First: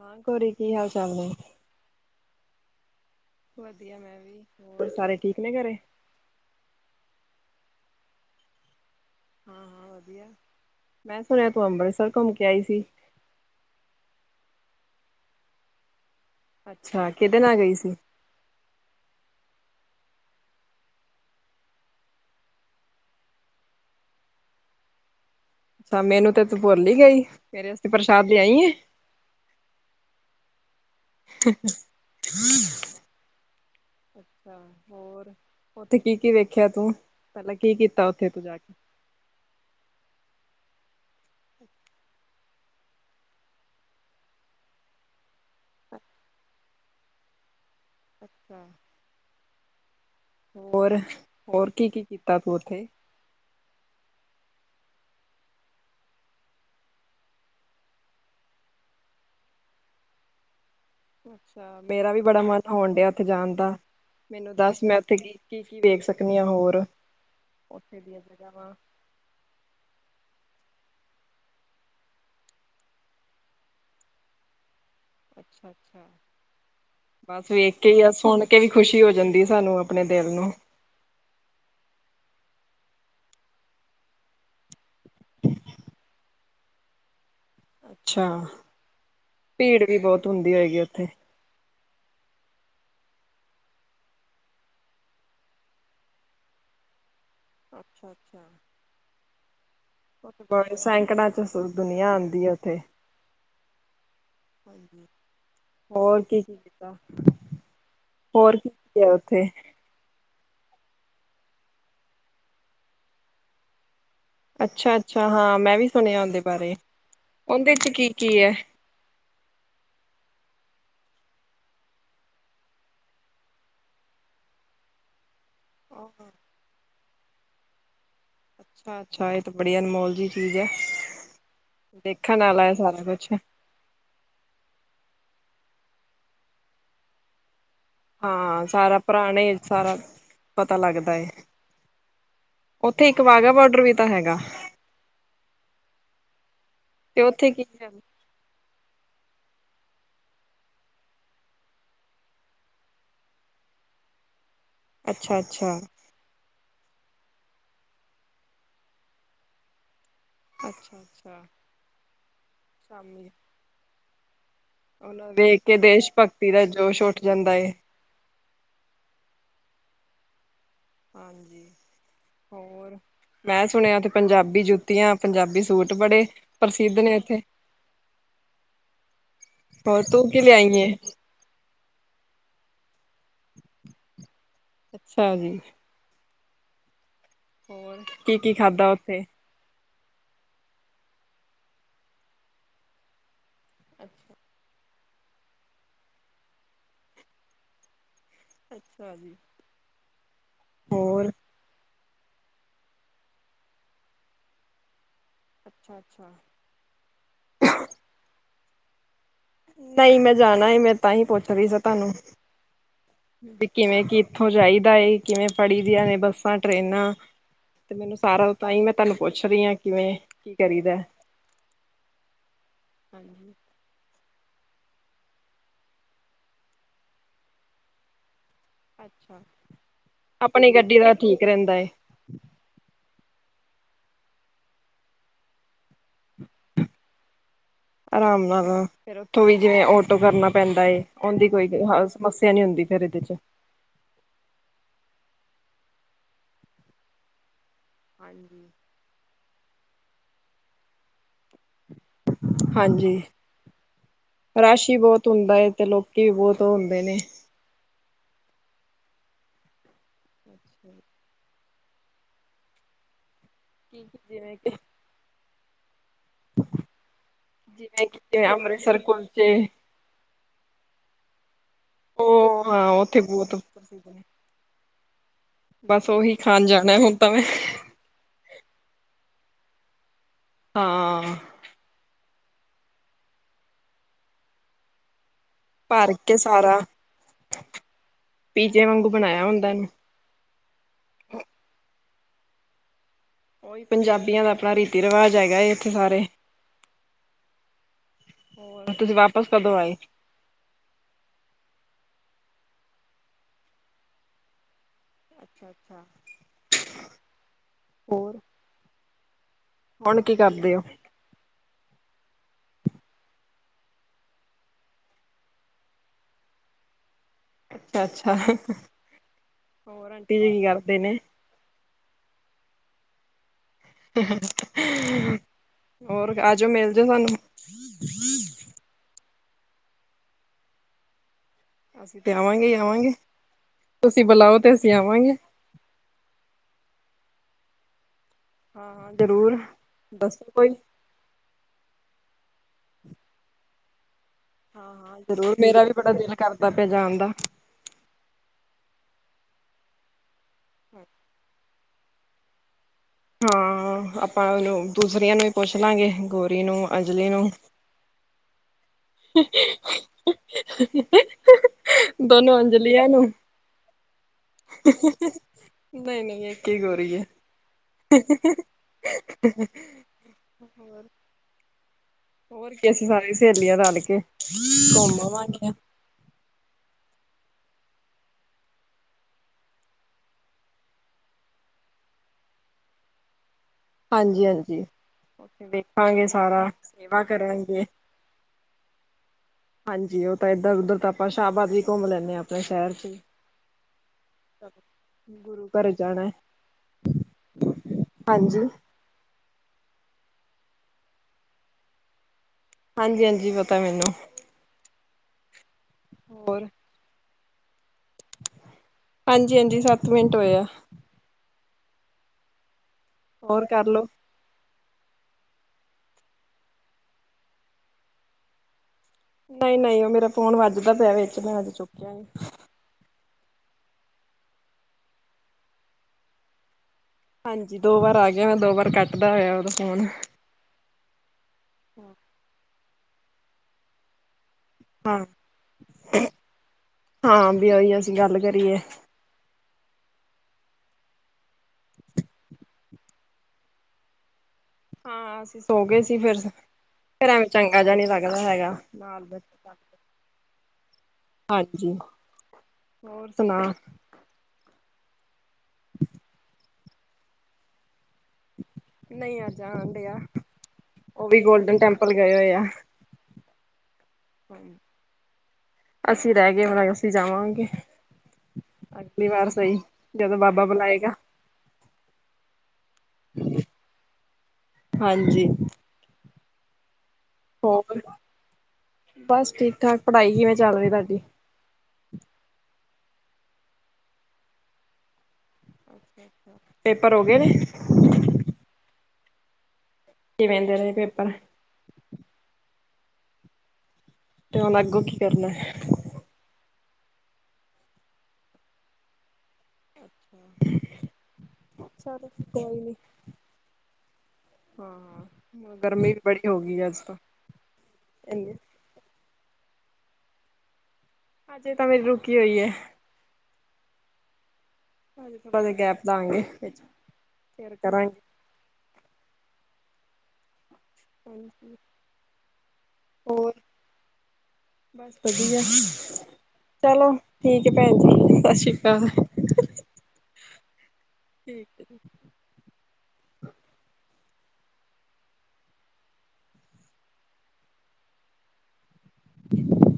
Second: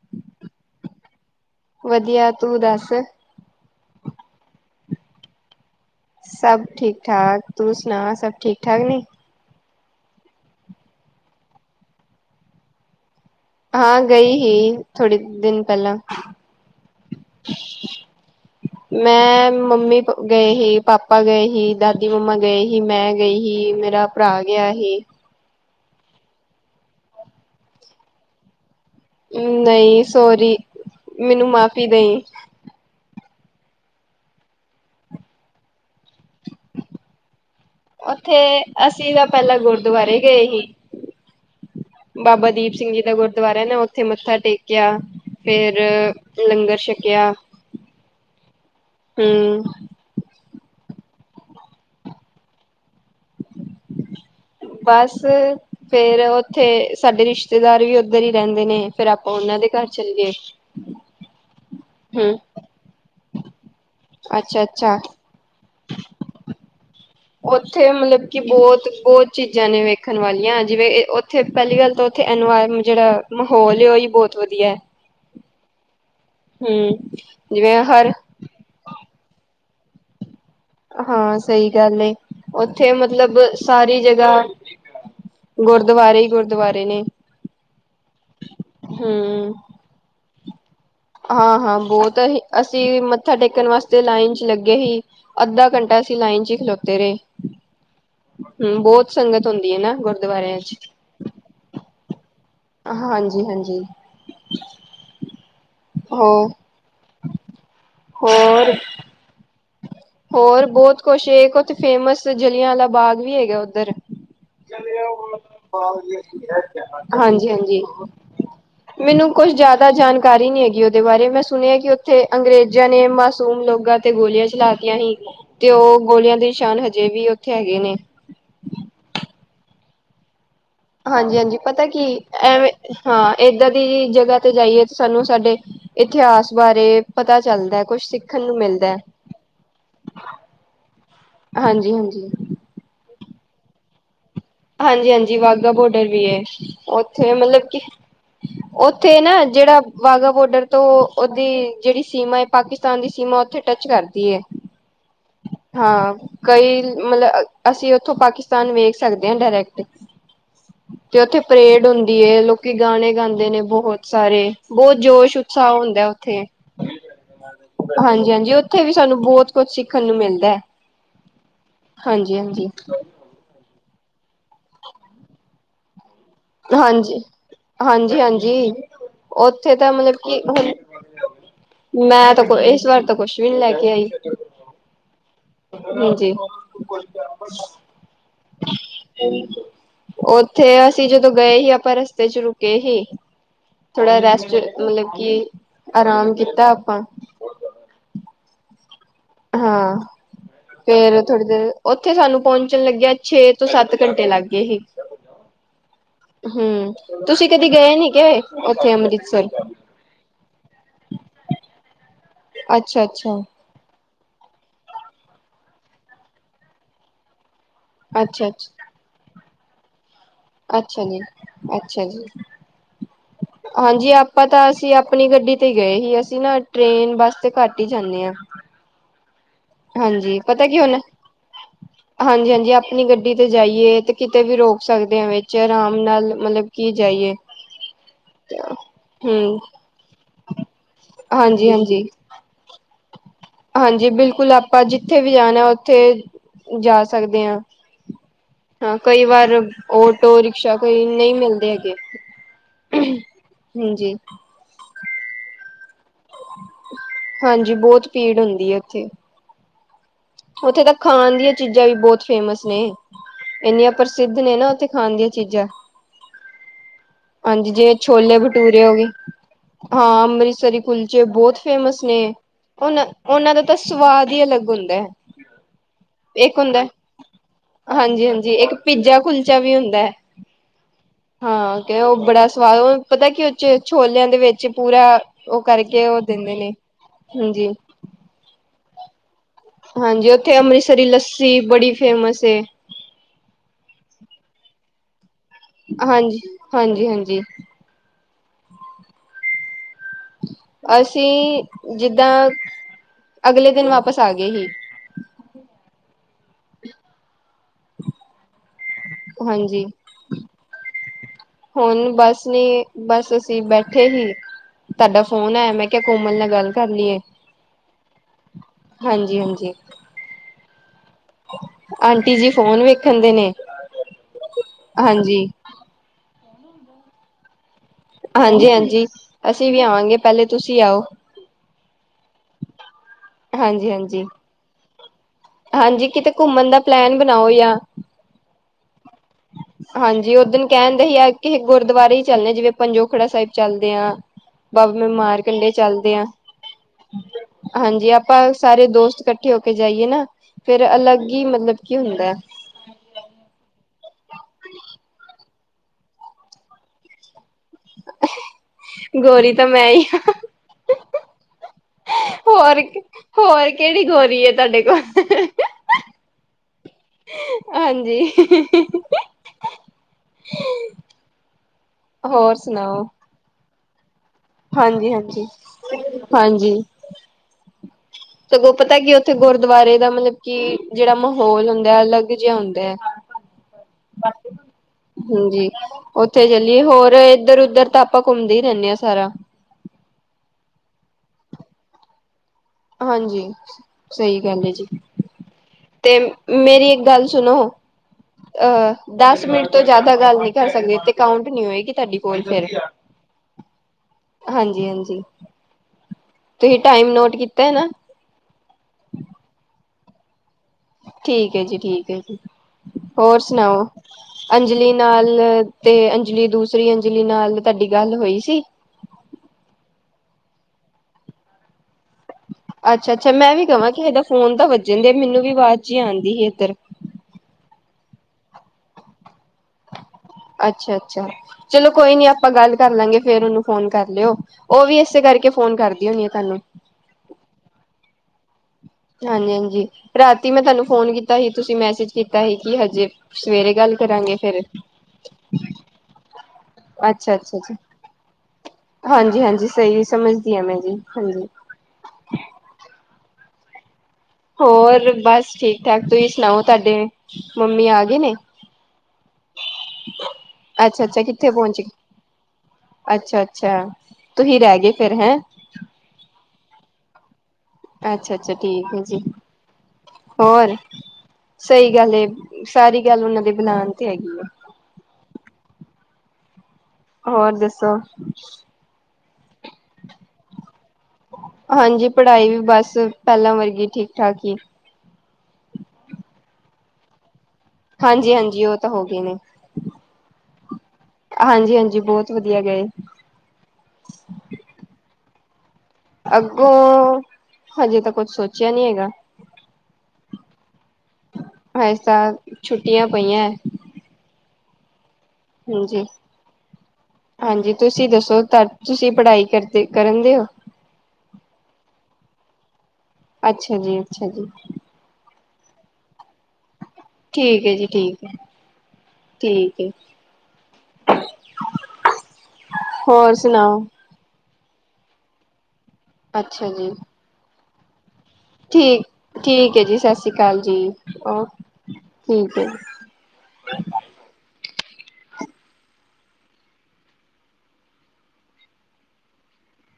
ਹਾਂ ਕੋਰੀ ਕੀ ਹਾਲ ਚਾਲ ਨੇ ਵਧੀਆ ਤੂੰ ਦੱਸ ਵਧੀਆ ਮੈਂ ਵੀ ਹੋਰ ਸਾਰੇ ਠੀਕ ਨੇ ਘਰੇ ਸਭ ਠੀਕ ਠਾਕ ਤੂੰ ਸੁਣਾ ਸਭ ਠੀਕ ਠਾਕ ਨੇ ਵਧੀਆ ਮੈਂ ਸੁਣਿਆ ਤੂੰ ਅੰਬਸਰ ਘੁੰਮ ਕੇ ਆਈ ਸੀ ਹਾਂ ਗਈ ਹੀ ਥੋੜੇ ਦਿਨ ਪਹਿਲਾਂ ਅੱਛਾ ਕਿਹਦੇ ਨਾਲ ਗਈ ਸੀ ਮੈਂ ਮੰਮੀ ਗਏ ਹੀ ਪਾਪਾ ਗਏ ਹੀ ਦਾਦੀ ਮੰਮਾ ਗਏ ਹੀ ਮੈਂ ਗਈ ਹੀ ਮੇਰਾ ਭਰਾ ਗਿਆ ਹੀ ਅੱਛਾ ਮੈਨੂੰ ਤੇ ਭੁੱਲ ਗਈ ਮੇਰੇ ਅਸੀਂ ਪ੍ਰਸ਼ਾਦ ਲਿਆਈ ਨਹੀਂ ਸੋਰੀ ਮੈਨੂੰ ਮਾਫ਼ੀ ਦਈ ਅੱਛਾ ਹੋਰ ਉੱਥੇ ਕੀ-ਕੀ ਵੇਖਿਆ ਤੂੰ? ਪਹਿਲਾਂ ਕੀ ਕੀਤਾ ਉੱਥੇ ਤੂੰ ਜਾ ਕੇ? ਅਸੀਂ ਤਾਂ ਪਹਿਲਾਂ ਗੁਰਦੁਆਰੇ ਗਏ ਸੀ ਬਾਬਾ ਦੀਪ ਸਿੰਘ ਜੀ ਦਾ ਗੁਰਦੁਆਰਾ ਨਾ ਉੱਥੇ ਮੱਥਾ ਟੇਕਿਆ ਫੇਿਰ ਲੰਗਰ ਛਕਿਆ ਅੱਛਾ ਹਮ ਹੋਰ ਹੋਰ ਕੀ ਕੀ ਕੀਤਾ ਤੂੰ ਉੱਥੇ ਬਸ ਫੇਰ ਉੱਥੇ ਸਾਡੇ ਰਿਸ਼ਤੇਦਾਰ ਵੀ ਉੱਧਰ ਹੀ ਰਹਿੰਦੇ ਨੇ ਫੇਰ ਆਪਾਂ ਉਹਨਾਂ ਦੇ ਘਰ ਚਲੀਏ ਅੱਛਾ ਮੇਰਾ ਵੀ ਬੜਾ ਮਨ ਹੋਣ ਡਿਆ ਜਾਣ ਦਾ। ਮੈਨੂੰ ਅੱਛਾ- ਦੱਸ ਮੈਂ ਅੱਛਾ। ਉੱਥੇ ਕੀ-ਕੀ ਵੇਖ ਸਕਨੀ ਆ ਹੋਰ? ਉੱਥੇ ਉੱਥੇ ਦੀਆਂ ਮਤਲਬ ਕਿ ਜਗ੍ਹਾਵਾਂ। ਬਹੁਤ- ਬਹੁਤ ਚੀਜ਼ਾਂ ਨੇ, ਵੇਖਣ ਵਾਲੀਆਂ। ਜਿਵੇ, ਉੱਥੇ ਪਹਿਲੀ ਗੱਲ ਤਾਂ ਉੱਥੇ ਇਨਵਾਇਰਮੈਂਟ ਜਿਹੜਾ, ਮਾਹੌਲ ਹੈ ਉਹਹੀ ਬਹੁਤ ਵਧੀਆ ਹੈ। ਅੱਛਾ- ਅੱਛਾ। ਬਸ ਵੇਖ ਜਿਵੇਂ ਕੇ ਆ, ਯਾ ਹਰ ਸੁਣ ਕੇ ਵੀ ਖੁਸ਼ੀ ਹੋ ਜਾਂਦੀ ਸਾਨੂੰ, ਆ ਆਪਣੇ ਦਿਲ ਨੂੰ। ਹਾਂ, ਸਹੀ ਗੱਲ ਉੱਥੇ ਮਤਲਬ, ਸਾਰੀ ਜਗਾ ਗੁਰਦੁਆਰੇ ਹੀ ਗੁਰਦੁਆਰੇ ਨੇ। ਅੱਛਾ। ਭੀੜ ਵੀ ਬਹੁਤ ਹੁੰਦੀ। ਹੈਗੀ। ਹਾਂ- ਹਾਂ। ਬਹੁਤ, ਹੀ ਅਸੀਂ ਮੱਥਾ ਟੇਕਣ ਵਾਸਤੇ ਲਾਈਨ ਚ ਲੱਗੇ ਹੀ, ਅੱਧਾ ਘੰਟਾ ਅਸੀਂ ਲਾਈਨ ਚ ਹੀ ਖਲੋਤੇ ਰਹੇ। ਅੱਛਾ- ਅੱਛਾ। ਹੂੰ ਬਹੁਤ ਸੰਗਤ ਹੁੰ। ਉਥੇ ਸੈਂਕੜਾਂ ਚ ਸੁ ਦੁਨੀਆਂ ਆਉਂਦੀ ਆਂਦੀ ਪਈ। ਹਾਂਜੀ-ਹਾਂਜੀ ਹੋਰ ਕੀ, ਹੋ ਕੀ ਕੀਤਾ ਹੋਰ ਕੀ ਹੈ ਉੱਥੇ? ਹੋਰ, ਬਹੁਤ ਕੁਛ ਇੱਕ ਉੱਥੇ ਫੇਮਸ ਜਲਿਆਂ ਵਾਲਾ ਬਾਗ ਵੀ ਹੈਗਾ। ਉੱਧਰ। ਅੱਛਾ-ਅੱਛਾ ਹਾਂ ਮੈਂ ਵੀ ਸੁਣਿਆ ਉਹਦੇ ਬਾਰੇ ਹਾਂਜੀ- ਉਹਦੇ ਹਾਂਜੀ, ਚ ਕੀ ਕੀ ਹੈ? ਮੈਨੂੰ ਕੁਛ ਜਿਆਦਾ ਜਾਣਕਾਰੀ ਨੀ ਹੈਗੀੇ। ਦੇ ਬਾਰੇ ਮੈਂ ਸੁਣਿਆ, ਕਿ ਉੱਥੇ ਅੰਗਰੇਜ਼ਾਂ ਨੇ ਮਾਸੂਮ ਲੋਕਾਂ ਤੇ ਗੋਲੀਆਂ ਚਲਾ ਕੇ ਹੀ। ਤੇ, ਉਹ ਗੋਲੀਆਂ ਦੇ ਨਿਸ਼ਾਨ ਜੇ ਵੀ ਉੱਥੇ ਹੈਗੇ ਨੇ। ਅੱਛਾ- ਅੱਛਾ, ਇਹ ਤੇ ਬੜੀਆ ਅਨਮੋਲ ਜੀ ਹਾਂਜੀ- ਹਾਂਜੀ, ਪਤਾ ਕੀ, ਵਾਲਾ ਐਵੇਂ ਹੈ ਸਾਰਾ ਕੁਛ। ਹਾਂ ਇਏਦਾਂ ਦੀ ਜਗਾ ਤੇ ਜਾਈਏ, ਤੇ ਸਾਨੂੰ ਸਾਡੇ ਇਤਿਹਾਸ ਬਾਰੇ ਪਤਾ ਚੱਲਦਾ। ਕੁਛ ਸਿੱਖਣ ਨੂੰ ਹਾਂ, ਮਿਲਦਾ ਹੈ ਸਾਰਾ ਪੁਰਾਣੇ, ਸਾਰਾ ਪਤਾ ਲੱਗਦਾ ਹੈ। ਹਾਂਜੀ-ਹਾਂਜੀ। ਉੱਥੇ ਇੱਕ ਵਾਹਗਾ ਬੋਡਰ ਵੀ ਤਾਂ ਹੈਗਾ। ਹਾਂਜੀ- ਹਾਂਜੀ, ਵਾਹਗਾ ਬੋਡਰ ਵੀ ਹੈ। ਤੇ ਉੱਥੇ ਮਤਲਬ ਕਿ, ਕੀ ਉੱਥੇ ਨਾ। ਜਿਹੜਾ ਵਾਹਗਾ ਬੋਡਰ ਤੋਂ, ਉਹਓਦੀ ਜਿਹੜੀ ਸੀਮਾ। ਪਾਕਿਸਤਾਨ ਦੀ ਸੀਮਾ, ਉੱਥੇ ਟੱਚ ਕਰਦੀ ਹੈ। ਅੱਛਾ-ਅੱਛਾ, ਹਾਂ। ਕਈ ਮਤਲਬ ਅਸੀਂ ਉੱਥੋਂ ਪਾਕਿਸਤਾਨ ਵੇਖ ਸਕਦੇ ਹਾਂ ਡਾਇਰੈਕਟ। ਤੇ ਉੱਥੇ ਅੱਛਾ-ਅੱਛਾ ਪਰੇਡ ਹੁੰਦੀ ਹੈ। ਲੋਕੀ ਗਾਣੇ ਸ਼ਾਮੀ ਗਾਉਂਦੇ ਨੇ ਬਹੁਤ। ਸਾਰੇ ਬਹੁਤ ਉਹਨਾਂ ਜੋਸ਼ ਵੇਖ ਉਤਸ਼ਾਹ ਕੇ ਹੁੰਦਾ ਦੇਸ਼ ਉੱਥੇ। ਭਗਤੀ ਦਾ ਜੋਸ਼ ਉੱਠ ਜਾਂਦਾ ਏ। ਹਾਂਜੀ- ਹਾਂਜੀ, ਉੱਥੇ ਵੀ ਸਾਨੂੰ ਬਹੁਤ ਕੁਛ ਸਿੱਖ ਦੇਖਣ ਨੂੰ ਮਿਲਦਾ। ਹਾਂਜੀ ਹਾਂਜੀ ਹਾਂਜੀ ਹੋਰ ਮੈਂ ਸੁਣਿਆ ਅਤੇ ਪੰਜਾਬੀ ਜੁੱਤੀਆਂ ਪੰਜਾਬੀ ਸੂਟ ਬੜੇ ਪ੍ਰਸਿੱਧ ਨੇ ਹਾਂਜੀ ਉੱਥੇ। ਹਾਂਜੀ ਹਾਂਜੀ ਉੱਥੇ ਤਾਂ ਹੋਰ ਮਤਲਬ ਤੂੰ ਕੀ ਕਿ ਲਿਆਈ ਏ? ਹੁਣ ਮੈਂ ਤਾਂ ਇਸ ਵਾਰ ਤਾਂ ਕੁਛ ਵੀ ਨਹੀਂੀ ਲੈ ਕੇ ਆਈ ਅੱਛਾ ਜੀ [unintelligible] ਹੋਰ ਕੀ ਕੀ ਖਾਧਾ ਉੱਥੇ ਉੱਥੇ ਅ ਜਦੋਂ ਗਏ ਹੀ ਆਪਾਂ ਰਸਤੇ ਚ ਰੁਕੇ ਹੀ ਥੋੜਾ ਰਾਸ਼ ਮਤਲਬ ਕਿ ਆਰਾਮ ਕੀਤਾ ਆਪਾਂ ਅੱਛਾ ਜੀ, ਹਾਂ ਫੇਰ ਹੋਰ ਥੋੜੀ ਦੇਰ ਉੱਥੇ ਸਾਨੂੰ ਪਹੁੰਚਣ ਲੱਗਿਆ ਛੇ ਤੋਂ ਸੱਤ ਘੰਟੇ ਲੱਗ ਗਏ ਸੀ ਅੱਛਾ ਹਮ ਤੁਸੀਂ ਕਦੇ ਗਏ ਨੀ ਕਿਵੇਂ ਉੱਥੇ [unintelligible] ਨਹੀਂ ਮੈਂ ਜਾਣਾ ਮੈਂ ਤਾਂ ਹੀ ਪੁੱਛ ਰਹੀ ਸੀ ਤੁਹਾਨੂੰ ਅੱਛਾ ਅੱਛਾ। ਤੇ ਕਿੱਥੋਂ ਜਾਈਦਾ ਹੈ ਕਿਵੇਂ ਫੜੀ ਦੀਆਂ ਨੇ ਬੱਸਾਂ, ਟਰੇਨਾਂ? ਤੇ ਮੈਨੂੰ ਅੱਛਾ ਸਾਰਾ ਅੱਛਾ ਤਾਂ ਹੀ ਮੈਂ ਤੁਹਾਨੂੰ ਪੁੱਛ? ਪੁੱਛ ਰਹੀਆਂ ਕਿਵੇਂ? ਕੀ ਕਰੀਦਾ। ਅੱਛਾ ਜੀ ਅੱਛਾ ਜੀ ਹਾਂਜੀ ਹਾਂਜੀ ਆਪ। ਪਤਾ ਅਸੀਂ ਆਪਣੀ ਗੱਡੀ ਤੇ ਗਏ ਹੀ ਅਸੀਂ ਨਾ ਟ੍ਰੇਨ ਬੱਸ ਤੇ ਘੱਟ ਹੀ ਜਾਂਦੇ ਹਾਂ। ਅੱਛਾ। ਹਾਂਜੀ ਪਤਾ ਆਪਣੀ ਕਿ ਗੱਡੀ ਹੁਣ ਦਾ ਠੀਕ ਰਹਿੰਦਾ ਏ ਹਾਂਜੀ ਹਾਂਜੀ ਆਪਣੀ ਗੱਡੀ। ਗੱਡੀ ਤੇ ਜਾਈਏ ਤੇ ਕਿਤੇ ਵੀ ਰੋਕ ਸਕਦੇ ਹਾਂ ਵਿੱਚ ਆਰਾਮ ਨਾਲ ਮਤਲਬ ਕੀ ਜਾਈਏ? ਆਰਾਮ ਨਾਲ ਫਿਰ ਉੱਥੋਂ ਵੀ ਹੂੰ ਜਿਵੇਂ ਆਟੋ ਕਰਨਾ ਪੈਂਦਾ ਹੈ ਉਹਦੀ ਕੋਈ ਹਾਂਜੀ-ਹਾਂਜੀ। ਹਾਂਜੀ ਸਮੱਸਿਆ ਨੀ ਹੁੰਦੀ ਫਿਰ। 'ਵਿੱਚ। ਹਾਂਜੀ ਬਿਲਕੁਲ ਆਪਾਂ ਜਿੱਥੇ ਵੀ ਜਾਣਾ ਉੱਥੇ ਜਾ ਸਕਦੇ ਹਾਂ। ਹਾਂਜੀ। ਹਾਂ ਕਈ ਵਾਰ। ਓਟੋ ਰਿਕਸ਼ਾ ਕੋਈ ਨਹੀਂ ਮਿਲਦਾ। ਮਿਲਦੇ ਹੈਗੇ ਹਾਂਜੀ ਹਾਂਜੀ। ਰਸ਼ ਹੀ ਬਹੁਤ ਹੁੰਦਾ ਏ ਤੇ ਲੋਕ। ਅੱਗੇ ਬਹੁਤ ਉਹ ਹੁੰਦੇ ਨੇ। ਪੀੜ ਹੁੰਦੀ ਹੈ ਉੱਥੇ? ਉੱਥੇ ਅੱਛਾ ਤਾਂ ਜੀ। ਖਾਣ ਦੀਆਂ ਚੀਜ਼ਾਂ ਵੀ ਬਹੁਤ ਫੇਮਸ ਨੇ। ਇੰਨੀਆਂ ਪ੍ਰਸਿੱਧ ਨੇ ਨਾ ਉੱਥੇ ਖਾਣ ਦੀਆਂ ਚੀਜ਼ਾਂ। ਹੂੰ। ਹਾਂਜੀ ਜਿਵੇ ਛੋਲੇ ਭਟੂਰੇ ਹੋ ਗਏ ਕੁਲਚੇ ਹਾਂ। ਅੰਮ੍ਰਿਤਸਰੀ ਕੁਲਚੇ ਬਹੁਤ। ਫੇਮਸ ਨੇ ਉਹ ਹਾਂ ਉਹਨਾਂ ਉੱਥੇ ਉਹਨਾਂ ਬਹੁਤ ਦਾ ਤਾਂ ਪ੍ਰਸਿੱਧ ਨੇ। ਸਵਾਦ ਹੀ ਅਲੱਗ ਹੁੰਦਾ ਹੈ। ਬਸ ਉਹੀ ਇੱਕ ਖਾਣ ਹੁੰਦਾ ਜਾਣਾ ਹੁਣ ਤਾਂ ਮੈਂ ਹਾਂਜੀ ਹਾਂਜੀ ਇੱਕ ਪੀਜਾ ਕੁਲਚਾ। ਕੱਚਾ ਵੀ ਹੁੰਦਾ। ਹਾਂ। ਹਾਂ ਕਿ ਉਹ ਬੜਾ ਸਵਾਦ ਉਹਨੂੰ ਪਤਾ ਕੀ ਉਹ 'ਚ ਛੋਲਿਆਂ ਦੇ ਵਿੱਚ ਪੂਰਾ? ਉਹ ਕਰਕੇ ਭਰ ਉਹ ਕੇ ਦਿੰਦੇ ਨੇ ਸਾਰਾ ਹਾਂਜੀ। ਪੀਜੇ ਵਾਂਗੂੰ ਬਣਾਇਆ ਹੁੰਦਾ। ਇਹਨੂੰ ਹਾਂਜੀ ਉੱਥੇ ਅੰਮ੍ਰਿਤਸਰੀ ਲੱਸੀ ਬੜੀ। ਫੇਮਸ ਹੈ। ਉਹੀ ਪੰਜਾਬੀਆਂ ਦਾ ਆਪਣਾ ਰੀਤੀ ਰਿਵਾਜ। ਹੈਗਾ ਏ ਇੱਥੇ ਸਾਰੇ ਹਾਂਜੀ ਹਾਂਜੀ ਹਾਂਜੀ। ਹੋਰ ਤੁਸੀਂ ਵਾਪਸ ਕਦੋਂ ਆਏ? ਅਸੀਂ ਜਿੱਦਾਂ ਅਗਲੇ ਦਿਨ ਵਾਪਿਸ ਆ ਗਏ ਹੀ। ਅੱਛਾ ਅੱਛਾ ਹੋਰ? ਹਾਂਜੀ ਹੁਣ ਕੀ ਕਰਦੇ ਹੋ ਹੁਣ ਬਸ ਨੀ ਬਸ ਅਸੀਂ ਬੈਠੇ ਹੀ ਤੁਹਾਡਾ ਫੋਨ ਆਇਆ ਮੈਂ ਕਿਹਾ ਕੋਮਲ ਨਾਲ ਗੱਲ ਕਰ ਲਈਏ ਅੱਛਾ-ਅੱਛਾ, ਹਾਂਜੀ ਹਾਂਜੀ ਹੋਰ ਆਂਟੀ ਜੀ ਕੀ ਕਰਦੇ ਦਿਨ ਆਂਟੀ ਜੀ ਫੋਨ ਵੇਖਣ ਦੇ ਨੇ ਹਾਂਜੀ। ਹੋਰ ਆਜੋ ਮਿਲ ਜੋ ਸਾਨੂੰ ਹਾਂਜੀ-ਹਾਂਜੀ। ਅਸੀਂ ਵੀ ਆਵਾਂਗੇ ਪਹਿਲੇ ਤੁਸੀਂ ਆਓ ਅਸੀਂ ਤੇ ਆਵਾਂਗੇ ਹੀ ਆਵਾਂਗੇ ਹਾਂਜੀ ਤੁਸੀਂ ਹਾਂਜੀ ਬੁਲਾਓ ਤੇ ਪਿਆਵਾਂਗੇ ਹਾਂਜੀ ਕਿਤੇ ਘੁੰਮਣ ਦਾ ਪਲੈਨ ਬਣਾਓ ਜਾਂ ਹਾਂ ਹਾਂ। ਜ਼ਰੂਰ ਹਾਂਜੀ ਉਹ ਦੱਸੋ ਦਿਨ ਕੋਈ ਕਹਿਣਿੰਦੇ ਹੀ ਆ ਇਹ ਗੁਰਦੁਆਰੇ ਹੀ ਚੱਲਣੇ ਜਿਵੇਂ ਪੰਜੋਖੜਾ ਸਾਹਿਬ ਚੱਲਦੇ ਆ ਹਾਂ ਬਾਬਾ ਹਾਂ ਮਾਰ ਜ਼ਰੂਰ ਕੰਢੇ ਮੇਰਾ ਵੀ ਬੜਾ ਚੱਲਦੇ ਹਾਂ, ਦਿਲ ਕਰਦਾ ਪਿਆ ਜਾਣ ਦਾ। ਹਾਂਜੀ ਆਪਾਂ ਸਾਰੇ ਦੋਸਤ ਕਠੇ ਇਕੱਠੇ ਹੋ ਕੇ ਜਾਈਏ ਨਾ ਫਿਰ ਅਲੱਗ ਹੀ ਮਤਲਬ ਕੀ ਹੁੰਦਾ ਹਾਂ ਆਪਾਂ ਉਹਨੂੰ ਦੂਸਰੀਆਂ ਨੂੰ ਵੀ ਪੁੱਛ ਲਾਂਗੇ ਗੋਰੀ ਨੂੰ ਅੰਜਲੀ ਨੂੰ [inaudible] ਗੋਰੀ ਤਾਂ ਮੈਂ ਹੀ ਹਾਂ ਦੋਨੋ ਅੰਜਲੀਆਂ ਨੂੰ ਹੋਰ-ਹੋਰ ਕਿਹੜੀ ਗੋਰੀ ਹੈ ਤੁਹਾਡੇ ਕੋਲ ਕੀ ਗੋਰੀ ਹੈ, ਹਾਂਜੀ ਹੋਰ ਹੋਰ ਕੀ ਅਸੀਂ ਸਾਰੇ ਸਹੇਲੀਆਂ ਰਲ ਕੇ ਕੇ ਹਾਂਜੀ-ਹਾਂਜੀ, ਹਾਂਜੀ ਸਗੋਂ ਪਤਾ ਕੀ ਉੱਥੇ ਗੁਰਦੁਆਰੇ ਦਾ ਮਤਲਬ ਕਿ ਜਿਹੜਾ ਮਾਹੌਲ ਹੁੰਦਾ ਹੈ ਅਲੱਗ ਜਿਹਾ ਹੁੰਦਾ ਹੈ। ਹਾਂਜੀ ਹਾਂਜੀ ਉੱਥੇ ਹਾਂਜੀ ਵੇਖਾਂਗੇ ਉੱਥੇ ਸਾਰਾ ਚਲੀਏ ਹੋਰ ਸੇਵਾ ਏਧਰ ਕਰਾਂਗੇ ਉਧਰ ਤਾਂ ਆਪਾਂ ਘੁੰਮਦੇ ਹੀ ਰਹਿੰਦੇ ਹਾਂ ਸਾਰਾ ਹਾਂਜੀ ਉਹ ਤਾਂ ਇੱਧਰ -ਉੱਧਰ ਤਾਂ ਆਪਾਂ ਸ਼ਾਹਬਾਦ ਵੀ ਘੁੰਮ ਲੈਂਦੇ ਹਾਂ। ਆਪਣੇ ਸ਼ਹਿਰ ਚ ਹੀ। ਹਾਂਜੀ ਸਹੀ ਗੱਲ ਹੈ ਜੀ ਗੁਰੂ ਘਰ ਤੇ ਜਾਣਾ ਮੇਰੀ ਇੱਕ ਗੱਲ ਸੁਣੋ ਹਾਂਜੀ ਅਹ ਦਸ ਮਿੰਟ ਤੋਂ ਜ਼ਿਆਦਾ ਗੱਲ ਨਹੀਂ ਕਰ ਸਕਦੇ, ਤੇ ਕਾਊਂਟ ਨਹੀਂ ਹੋਏਗੀ ਤੁਹਾਡੀ ਕੋਲ। ਹਾਂਜੀ-ਹਾਂਜੀ ਪਤਾ ਮੈਨੂੰ ਹਾਂਜੀ-ਹਾਂਜੀ ਹੋਰ ਤੁਸੀਂ ਟਾਈਮ ਨੋਟ ਕੀ [unintelligible] ਹਾਂਜੀ ਹਾਂਜੀ ਸੱਤ ਮਿੰਟ ਹੋਏਆ ਠੀਕ ਹੈ ਜੀ ਠੀਕ ਹੈ ਜੀ ਹੋਰ ਸੁਣਾਓ ਅੰਜਲੀ ਨਾਲ ਤੇ ਅੰਜਲੀ ਦੂਸਰੀ ਅੰਜਲੀ ਨਾਲ ਤੁਹਾਡੀ ਗੱਲ ਹੋਈ ਸੀ ਨਹੀਂ ਨਹੀਂ ਉਹ ਮੇਰਾ ਫੋਨ ਵੱਜਦਾ ਪਿਆ ਵ ਮੈਂ ਅੱਜ ਚੁੱਕ [unintelligible] ਅੱਛਾ ਮੈਂ ਵੀ ਕਹਾਂ ਕਿਸੇ ਦਾ ਫੋਨ ਤਾਂ ਵੱਜਣ ਦੇ ਆ ਮੈਨੂੰ ਵੀ ਬਾਅਦ ਚ ਹੀ ਆਉਂਦੀ ਸੀ ਇੱਧਰ ਹਾਂਜੀ ਦੋ ਵਾਰ ਆ ਗਿਆ ਮੈਂ ਦੋ ਵਾਰ ਕੱਟਦਾ ਹੋਇਆ ਉਹਦਾ ਫੋਨ ਅੱਛਾ ਅੱਛਾ ਚਲੋ ਕੋਈ ਨੀ ਆਪਾਂ ਗੱਲ ਕਰ ਲਾਂਗੇ ਫੇਰ ਉਹਨੂੰ ਫੋਨ ਕਰ ਲਿਓ ਉਹ ਵੀ ਹਾਂ ਇਸੇ ਕਰਕੇ ਫੋਨ ਕਰਦੀ ਹੋੁੰਦੀ ਤੁਹਾਨੂੰ ਹਾਂ ਵੀ ਉਹੀ ਅਸੀਂ ਗੱਲ ਕਰੀਏ ਹਾਂਜੀ ਹਾਂਜੀ ਰਾਤੀ ਮੈਂ ਤੁਹਾਨੂੰ ਫੋਨ ਕੀਤਾ ਸੀ ਤੁਸੀਂ ਮੈਸੇਜ ਕੀਤਾ ਸੀ ਕਿ ਹਜੇ ਸਵੇਰੇ ਗੱਲ ਕਰਾਂਗੇ ਫੇਿਰ ਹਾਂ ਅਸੀਂ ਸੋ ਗਏ ਸੀ ਫਿਰ ਘਰ ਐਵੇਂ ਅੱਛਾ-ਅੱਛਾ ਜੀ ਚੰਗਾ ਜਿਹਾ ਨਹੀਂੀ ਲੱਗਦਾ ਹੈਗਾ ਨਾਲ ਹਾਂਜੀ-ਹਾਂਜੀ ਸਹੀ ਸਮਝਦੀ ਆ ਮੈਂ ਜੀ ਹਾਂਜੀ ਹੋਰ ਸੁਣਾ ਹੋਰ ਬਸ ਠੀਕ ਠਾਕ ਤੁਸੀਂ ਸੁਣਾਓ। ਤੁਹਾਡੇ ਮੰਮੀ ਆ ਆ ਗਏ ਨੇ ਨਹੀਂ ਅੱਜ ਆਣ ਡਿਆ ਅੱਛਾ ਅੱਛਾ ਉਹ ਵੀ ਕਿੱਥੇ ਗੋਲਡਨ ਪਹੁੰਚੇ ਟੈਂਪਲ ਗਏ ਹੋਏ ਆ। ਅੱਛਾ ਅੱਛਾ ਤੁਸੀਂ ਰਹਿ ਗਏ ਫਿਰ ਹੈਂ? ਅਸੀਂ ਰਹਿ ਗਏ ਹੁਣ ਅਸੀਂ ਜਾਵਾਂਗੇ। ਅੱਛਾ ਅੱਛਾ ਠੀਕ ਹੈ ਜੀ ਅਗਲੀ ਵਾਰ ਸਹੀ ਜਦੋਂ ਬਾਬਾ ਹੋਰ ਬੁਲਾਏਗਾ। ਸਹੀ ਗੱਲ ਏ। ਸਾਰੀ ਗੱਲ ਉਹਨਾਂ ਦੇ ਬਣਾਉਣ ਤੇ ਹੈਗੀ ਆ। ਹਾਂਜੀ। ਹੋਰ ਦੱਸੋ? ਬਸ ਠੀਕ ਠਾਕ ਪੜ੍ਹਾਈ ਕਿਵੇਂ ਚੱਲ ਚੱਲ ਤੁਹਾਡੀ? ਸ ਪਹਿਲਾਂ ਵਰਗੀ ਠੀਕ ਠਾਕ ਹੀ ਪੇਪਰ ਹੋ ਗਏ ਨੇ ਹਾਂਜੀ ਹਾਂਜੀ ਉਹ ਤਾਂ ਹੋ ਗਏ। ਕਿਵੇਂ? ਕਿਵੇਂ ਦੇ ਰਹੇ ਪੇਪਰ ਹਾਂਜੀ ਹਾਂਜੀ ਬਹੁਤ ਵਧੀਆ ਗਏ। ਤੇ ਹੁਣ ਅੱਗੋਂ ਕੀ ਕਰਨਾ? ਅੱਗੋਂ ਹਜੇ ਤਾਂ ਕੁਛ ਸੋਚਿਆ ਨੀ ਹੈਗਾ। ਅੱਛਾ ਆਏ ਸਾਲ ਛੁੱਟੀਆਂ ਪਈਆਂ। ਹੂੰ। ਹਾਂਜੀ ਹਾਂਜੀ ਤੁਸੀਂ ਦੱਸੋ ਇੰਨੀ ਤੁਸੀਂ ਪੜ੍ਹਾਈ? ਕਰਦੇ ਕਰਨ ਦਿਓ? [inaudible] ਹਜੇ ਤਾਂ ਮੈ ਰੁਕੀ ਹੋਈ ਹਾਂ। ਅੱਛਾ ਜੀ ਅੱਛਾ ਜੀ। ਹਜੇ ਥੋੜਾ ਜਿਹਾ ਗੈਪ ਦਵਾਂਗੇ। ਠੀਕ ਹੈ ਜੀ ਠੀਕ ਹੈ ਠੀਕ। ਓਕੇ। ਹਾਂਜੀ ਹੋਰ ਸੁਣਾਓ? ਬਸ ਵਧੀਆ। ਅੱਛਾ ਜੀ। ਤੇ ਭੈਣ ਜੀ। ਸਤਿ ਸ਼੍ਰੀ ਠੀਕ ਅਕਾਲ ਠੀਕ ਹੈ ਜੀ ਸਤਿ ਸ਼੍ਰੀ ਅਕਾਲ ਜੀ ਠੀਕ ਓਕੇ ਠੀਕ ਹੈ ਜੀ। ਹੂੰ।